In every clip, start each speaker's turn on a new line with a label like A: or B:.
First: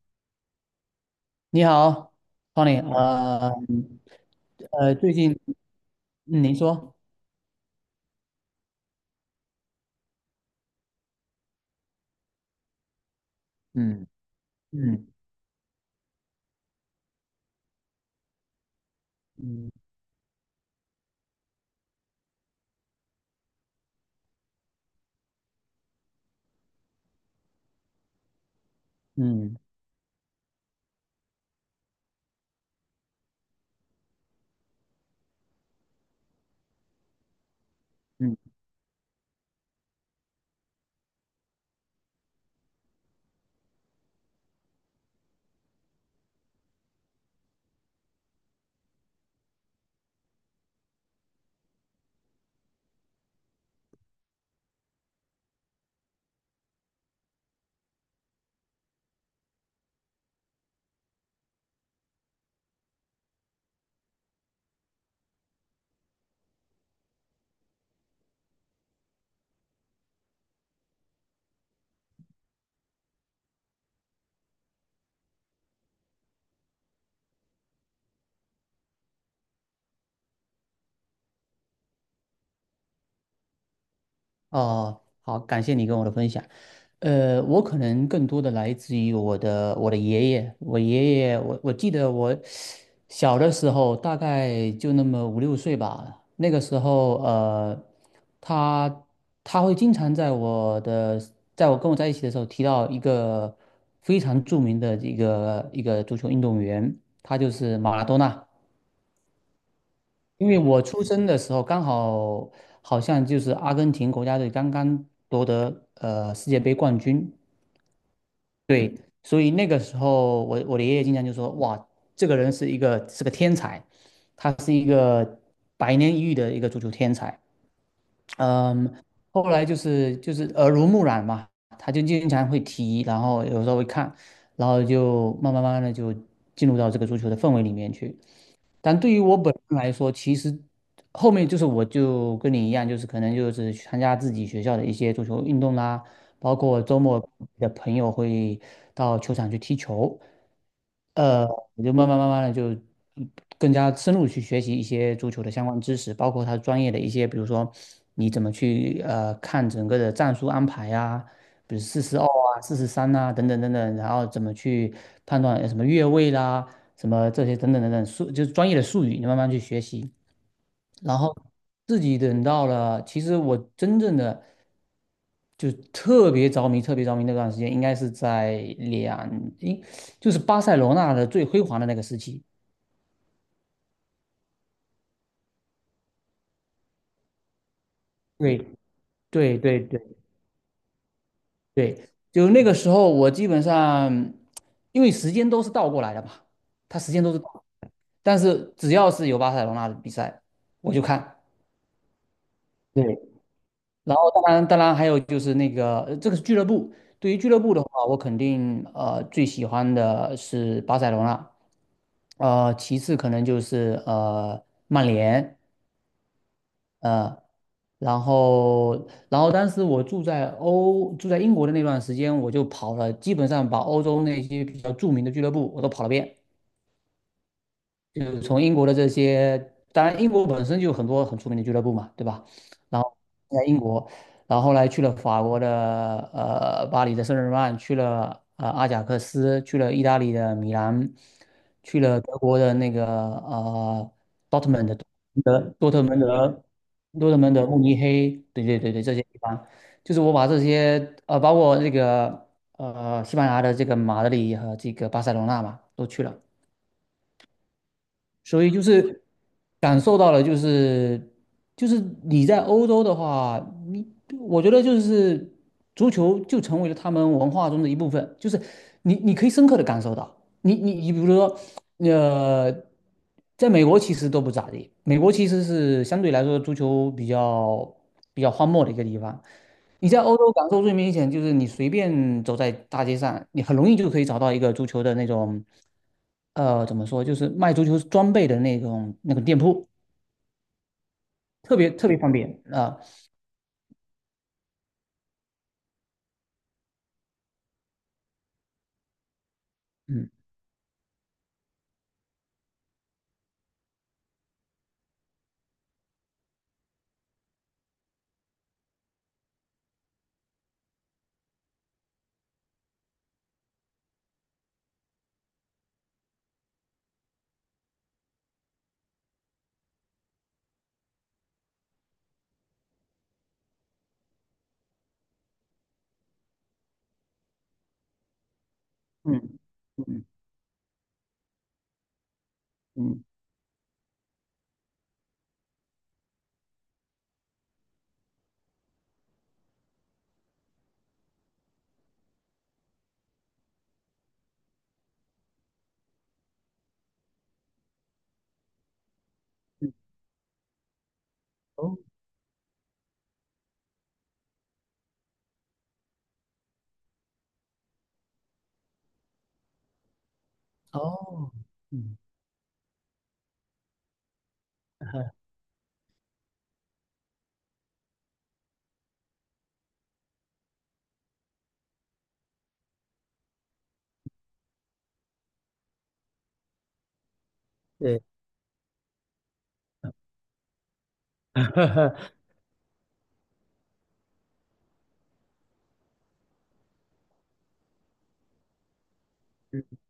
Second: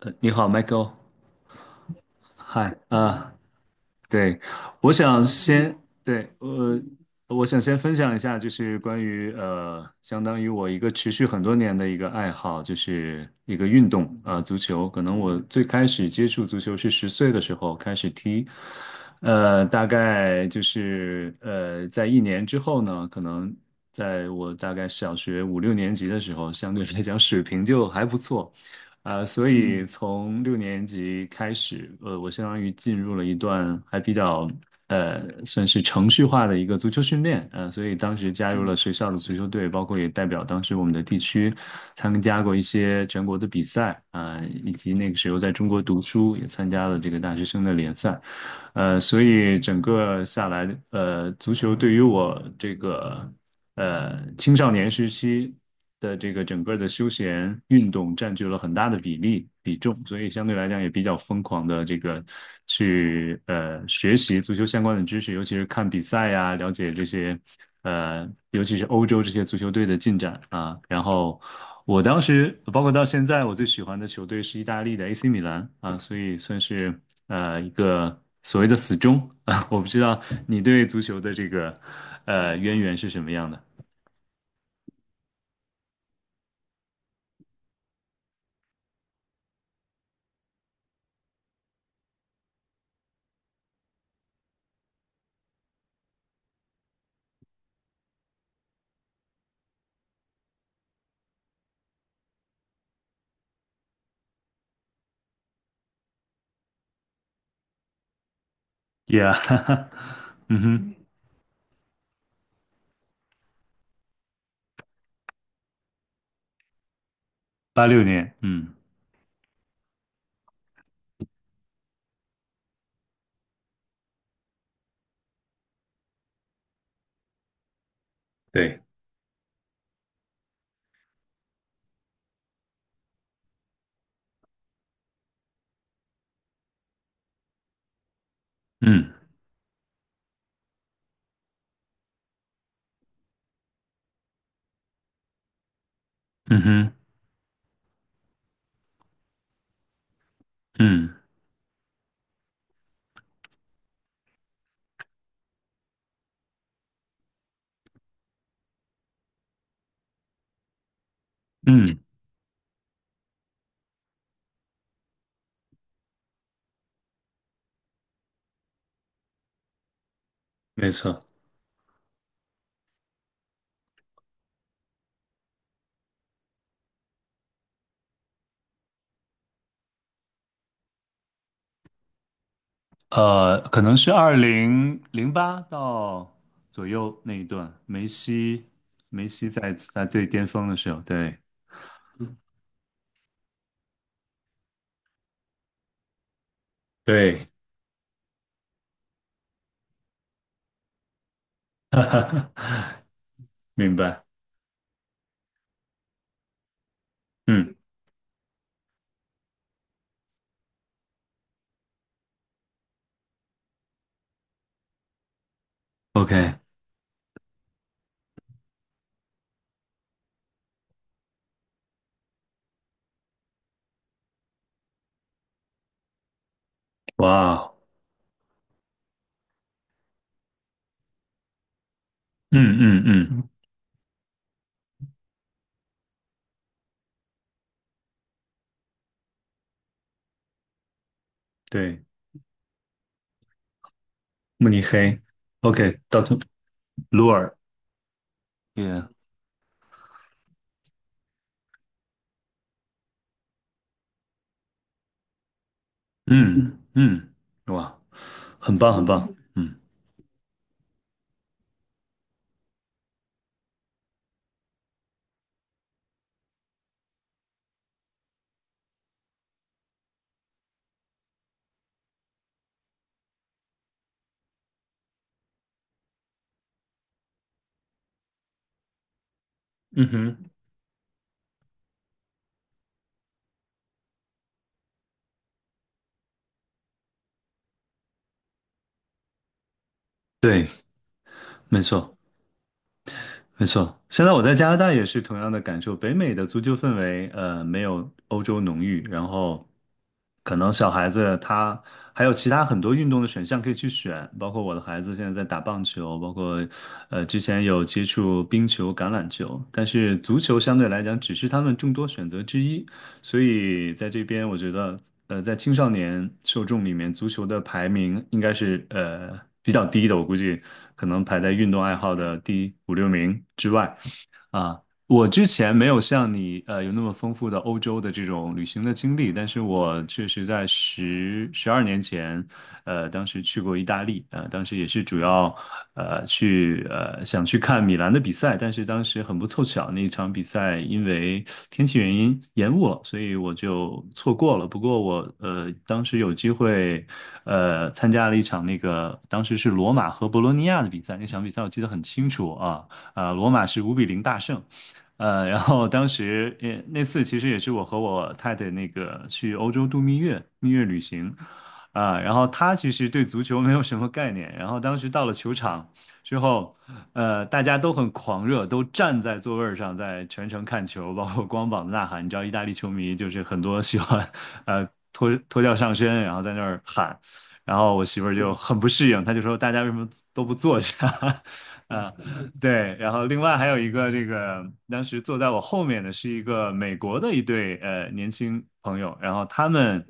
A: 你好，Michael，
B: 你好
A: 嗨，
B: ，Tony，
A: 啊，对，我
B: 最
A: 想
B: 近，
A: 先，对，
B: 嗯，您说，
A: 我想先分享一下，就是关于相当于我一个持续很多年的一个爱好，就是一个运
B: 嗯
A: 动，啊，足球。可
B: 嗯
A: 能我最开始接触足球是10岁的时候开始踢，大
B: 嗯
A: 概就是在一年之后呢，可能在我大概小学五六年级的时候，相对来讲水平就还不错。啊，所
B: 嗯
A: 以从六年级开始，我相当于进入了一段还比较算是程序化的一个足球训练，所以当时
B: 嗯，
A: 加入了学校的足球队，包括也代表当时我们的地区参加过一些全国的比赛，啊、以及那个时候在中国读书，也参加了这个大学生的联赛。所以整个下来，足球对于我这个青少年时期的这个整个的休闲运动占据了很大的比例比重，所以相对来讲也比较疯狂的这个去学习足球相关的知识，尤其是看比赛呀，了解这些尤其是欧洲这些足球队的进展啊。然后我当时包括到现在，我最喜欢的球队是意大利的 AC 米兰啊，所以算是一个，所谓的死忠啊，我不知道你对足球的这个渊源是什么样的。
B: 哦，好，感谢你跟我的分享。我可能更多的来自于我的爷爷，我爷爷，我记得我小的时候大概就那么五六岁吧，那个时候他他会经常在在我跟我在一起的时候提到一个非常著名的一个足球运动员，他就是马拉多纳。
A: Yeah，
B: 因 为
A: 嗯
B: 我
A: 哼，
B: 出生的时候刚好好像就是阿根廷国家队刚刚夺得世界杯冠军，
A: 86年，嗯，
B: 对，所以那个时候我的爷爷经常就说，哇，这个人是是个天才，他是一个百年一遇的一个足球天才，
A: 对，
B: 嗯，后来就是耳濡目染嘛，他就经常会提，然后有时候会看，然后就慢慢慢慢的就进入到这个足球的氛围里面去。但对
A: 嗯
B: 于我本人来说，其实后面就是我就跟你一样，就是可能就是去参加自己学校的一些足球运动啦，包
A: 嗯
B: 括
A: 哼，
B: 周末的朋友会到球场去踢球，
A: 嗯
B: 呃，我就慢慢慢慢的就更加深入去学习一些足球的相关知识，包括它专业的一些，比如说你怎么去看整个的战术安排啊，比如
A: 嗯，
B: 四十二啊、四十三啊等等等等，然后怎么去判断什么越位啦。什么这些等等等等术，就是专业的术语，你慢慢去学习。
A: 没
B: 然
A: 错，
B: 后自己等到了，其实我真正的就特别着迷、特别着迷那段时间，应该是在两，应就是巴塞罗那的最辉煌的那个时期。
A: 可能是2008到左右那一段，
B: 对
A: 梅西
B: 对
A: 在
B: 对
A: 他
B: 对
A: 最巅峰的时候，对，
B: 对，就那个时候，我基本上因为时间都是倒过来的嘛，它时间都是
A: 对，
B: 倒，但是只要是有巴塞罗那的比赛，我就看。对，
A: 明
B: 然
A: 白，
B: 后当然，还有就是那个，这个是俱乐部。对于俱乐部
A: 嗯
B: 的话，我肯定最喜欢的是巴塞罗那，其次可能就是曼联，
A: ，OK，
B: 呃，然后当时我住在英国的那段时间，我就跑了，基本上把欧洲那些比较著名的俱乐部我都跑了遍。
A: 哇哦，
B: 就是从英国的这些，当然英国本身就有很多很出名的俱乐部嘛，对吧？
A: 嗯
B: 然
A: 嗯
B: 后
A: 嗯，
B: 在英国，然后后来去了法国的巴黎的圣日耳曼，去了阿贾克斯，去了意大利的米兰，去
A: 对，
B: 了德国的那个
A: 慕尼
B: Dortmund 的
A: 黑
B: 多
A: ，OK，
B: 特蒙
A: 到
B: 德、
A: 鲁
B: 多特蒙
A: 尔，
B: 德、慕尼黑，对对对对，
A: 也，
B: 这些地方，就是我把这些包括这个西班牙的这个马德里和这个巴塞罗那嘛，都去了。
A: 嗯嗯，哇，
B: 所以
A: 很
B: 就
A: 棒很
B: 是
A: 棒，嗯，
B: 感受到了，就是你在欧洲的话，我觉得就是足球就成为了他们文化中的一部分，就是你可以深刻的感受到，你比如说，呃，在美国其实都不咋地，美国其实是相对来说足球比较荒漠的一个地方，
A: 嗯
B: 你在
A: 哼，
B: 欧洲感受最明显就是你随便走在大街上，你很容易就可以找到一个足球的那种，怎么说，就是卖足球装备的那种那个店铺，
A: 对，
B: 特
A: 没
B: 别特
A: 错
B: 别方便啊、
A: 没错。现在我在加拿大也是同样的感受，北美的足球氛围，没有欧洲浓郁，然后
B: 嗯
A: 可能小孩子他还有其他很多运动的选项可以去选，包括我的孩子现在在打棒球，包括之前有接触冰球、橄榄球，但是足球相对来讲只是他们众多选择之一，所以在这边，我觉得，在青少年受众里面，足球的排名应该是比较低的，我估计可能排在运动爱好的第五六名之外。啊，我之前没有像你有那么丰富的欧洲的这种旅行的经历，
B: 嗯
A: 但是我
B: 嗯
A: 确实在12年前，
B: 嗯
A: 当时去过意大利，当时也是主要去想去看米兰的比赛，但是当时很不凑巧，那一场比赛因为天气原因延误了，所以我就错过了。不过我当时有机会参加了一场那个当时是罗
B: 嗯，
A: 马和博洛尼亚的比赛，那场比赛我记得
B: 哦
A: 很清楚啊。罗马是5-0大胜。然后当时也那次其实也是我和我太太那个去欧洲度蜜月，蜜月旅行，
B: 哦，嗯，
A: 啊、然后她其实对足球没有什么概念，然后当时到了 球场之后，大家都很狂热，都站在座位儿上在全程看球，包括光膀子呐喊。你知道意大利球迷就是很多喜欢，脱掉上身，然后在那儿喊，然后我媳
B: 对，
A: 妇儿就很不适应，她就说大家为什么都不坐下？啊、对，然后另外还有一个这个，当时坐在我后面的是一个美国的一对年轻朋友，然后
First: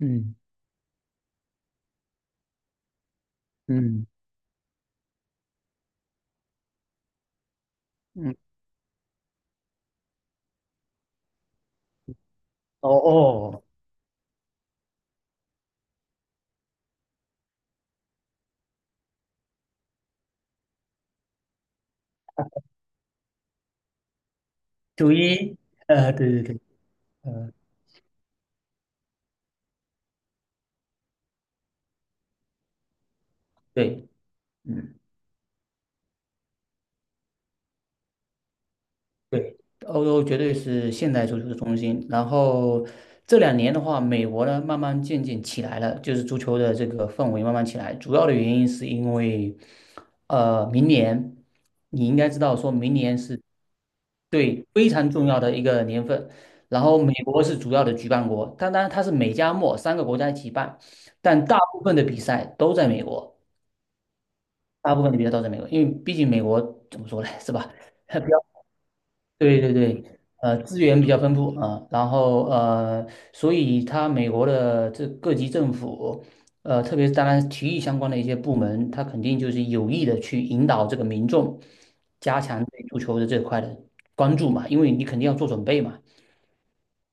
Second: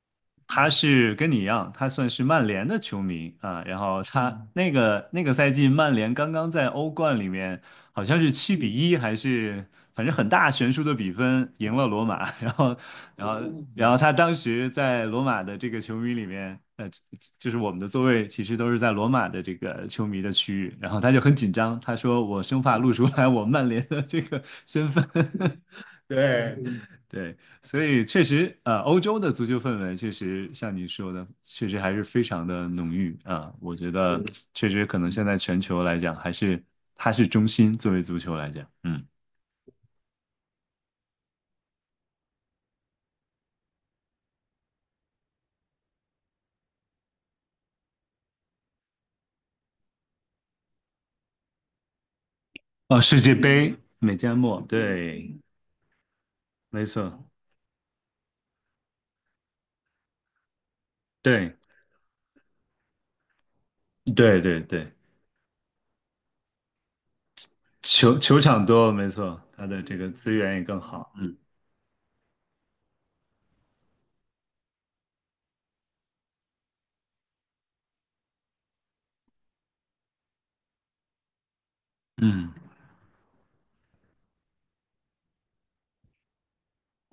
B: 嗯
A: 他是跟你一样，他算是曼联的球迷啊，然后
B: 嗯
A: 他那个赛季曼联刚刚在欧冠里面好像是
B: 嗯，
A: 7-1还是反正很大悬殊的比分赢了罗马，
B: 哦
A: 然后
B: 哦，
A: 然后他当时在罗马的这个球迷里面，就是我们的座位其实都是在罗马的这个球迷的区域，然后他就很紧张，他说我生怕露出来我曼联的这个身份，
B: 9-1，对对
A: 对
B: 对，
A: 对。
B: 呃，
A: 所以确实，欧洲的足球氛围确实像你说的，确实还是非常的浓郁啊。我觉
B: 对。
A: 得确实
B: 嗯。
A: 可能现在全球来讲，还是它是中心，作为足球来讲，嗯，
B: 对，欧洲绝对是现代足球的中心。然后这两年的话，美国呢慢慢渐渐起来了，就是足球的这个氛围慢慢起来。主要的原因是因为，明年你应该知道，说明
A: 哦，
B: 年
A: 世界
B: 是，
A: 杯，美加墨，
B: 对，非常重
A: 对，
B: 要的一个年份。然
A: 没
B: 后美
A: 错，
B: 国是主要的举办国，当然它是美加墨三个国家一起办，但
A: 对，
B: 大部分的比赛都在美国，
A: 对对对，
B: 大部分的比赛都在美国，因为毕竟美国怎么说呢，是吧？比
A: 球
B: 较。
A: 场多，没错，
B: 对
A: 它
B: 对
A: 的这
B: 对，
A: 个资源也更
B: 资源比
A: 好，
B: 较丰
A: 嗯
B: 富啊，然后所以它美国的这各级政府，特别是当然体育相关的一些部门，它肯定就是有意的去引导这个民众加
A: 嗯，
B: 强对足球的这块的关注嘛，因为你肯定要做准备嘛。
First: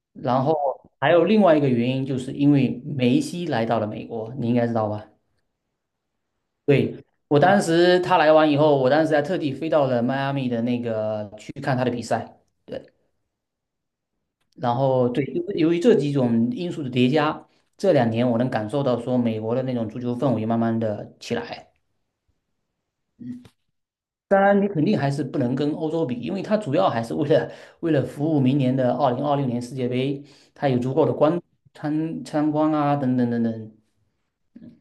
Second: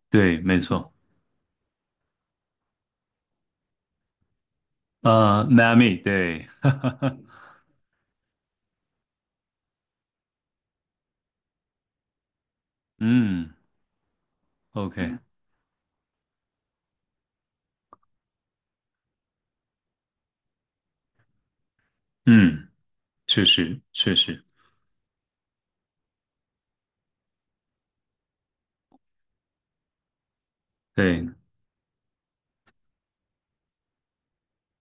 A: 对，
B: 然后
A: 没错，
B: 还有另外一个原因，就是因为梅西来到了美国，你应该知道吧？
A: 迈阿密，对，
B: 对，我当时他来完以后，我当时还特地飞到了迈阿密的那个去看他的比赛。对。
A: 嗯
B: 然后
A: ，OK，
B: 对，由于这几种因素的叠加，这两年我能感受到说美国的那种足球氛围慢慢的起来。
A: 嗯，确实确
B: 当
A: 实，
B: 然，你肯定还是不能跟欧洲比，因为它主要还是为了服务明年的2026年世界杯，它有足够的
A: 对
B: 参观啊，等等等等。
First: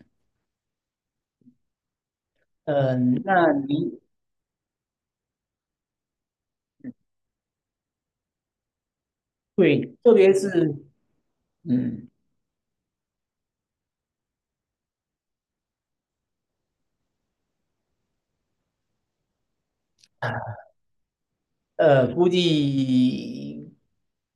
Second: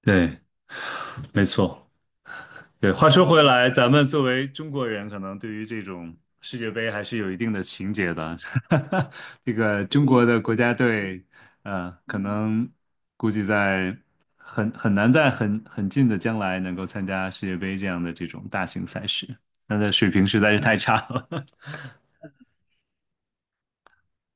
A: 对。没错。对，话
B: 嗯、
A: 说回
B: 那
A: 来，咱
B: 你
A: 们作为中国人，可能对于这种世界杯还是有一定的情结的。这个
B: 对，
A: 中
B: 特
A: 国
B: 别
A: 的
B: 是
A: 国家队，
B: 嗯。
A: 可能估计在很难在很近的将来能够参加世界杯这样的这种大型赛事，那的水平实在是太差了，
B: 估计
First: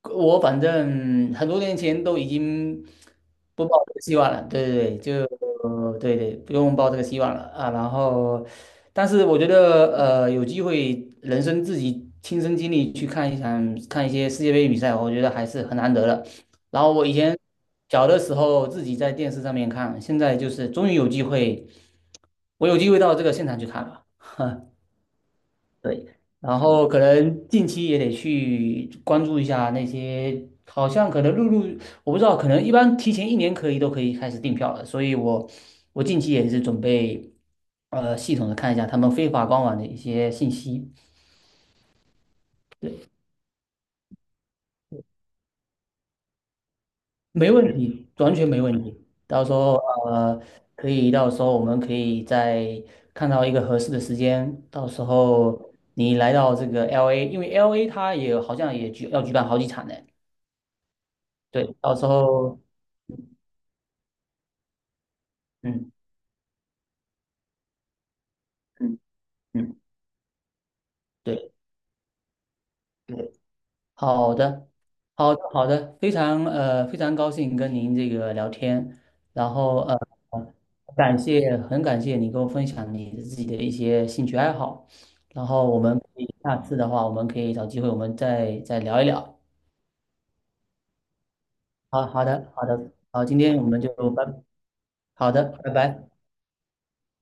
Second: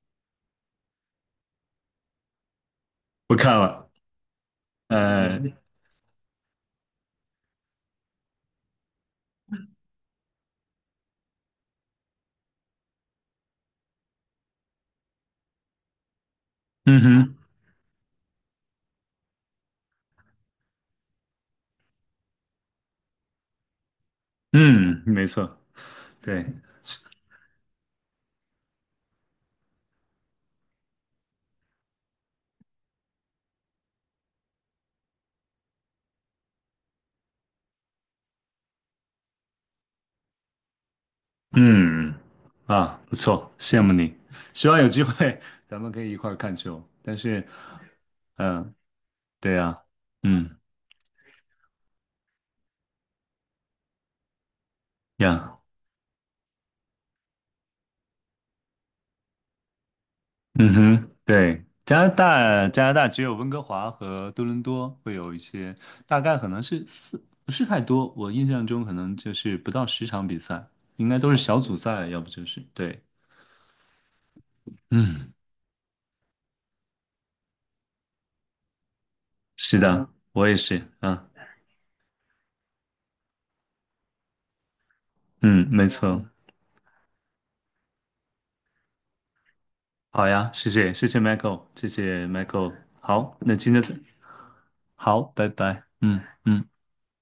B: 我反正很多年前都已经
A: 不看
B: 不抱
A: 了。
B: 这个希望了。对对对，就
A: 呃，
B: 对对，不用抱这个希望了啊。然后，但是我觉得，有机会人生自己亲身经历去看一些世界杯比赛，我觉得还是很难得的。然后
A: 嗯
B: 我以
A: 哼，
B: 前小的时候自己在电视上面看，现在就是终于有机会，我有机会到这个现场去看了。
A: 嗯，没错，
B: 对，
A: 对。
B: 然后可能近期也得去关注一下那些，好像可能我不知道，可能一般提前一年都可以开始订票了，所以我近期也是准备，系统的看一下他们非法官网的一些信息，
A: 嗯，嗯嗯啊，不错，羡慕你。希望有机会 咱们可以一块儿看球。但是，
B: 没问题，完全没
A: 嗯、
B: 问题。到时
A: 对
B: 候
A: 呀、
B: 呃，
A: 嗯
B: 可以到时候我们可以再看到一个合适的时间，到时
A: 呀，
B: 候你来到这个 LA，因为 LA 它也好像也要举办好几场呢。
A: 嗯哼，对，
B: 对，到
A: 加
B: 时
A: 拿
B: 候，
A: 大，加拿大只有温哥华和多伦多会有一些，
B: 嗯
A: 大概可能是四，不是太多。我印象中可
B: 嗯
A: 能就是不
B: 嗯，
A: 到10场比赛，应该都是
B: 对
A: 小组赛，要不就是对。
B: 对，好的，
A: 嗯，
B: 好的好的，非常非常高兴跟您这个聊天，然
A: 是
B: 后
A: 的，我也是。啊，
B: 很感谢你跟我分享你自己的一些兴趣爱好，然
A: 嗯，
B: 后我
A: 没
B: 们可
A: 错。
B: 以下次的话，我们可以找机会我们再聊一聊。
A: 好呀，谢谢，谢谢 Michael，谢
B: 好好
A: 谢
B: 的好
A: Michael。
B: 的，好，
A: 好，
B: 今
A: 那
B: 天我
A: 今
B: 们
A: 天
B: 就拜，
A: 好，
B: 好的，
A: 拜
B: 拜
A: 拜。
B: 拜。
A: 嗯嗯。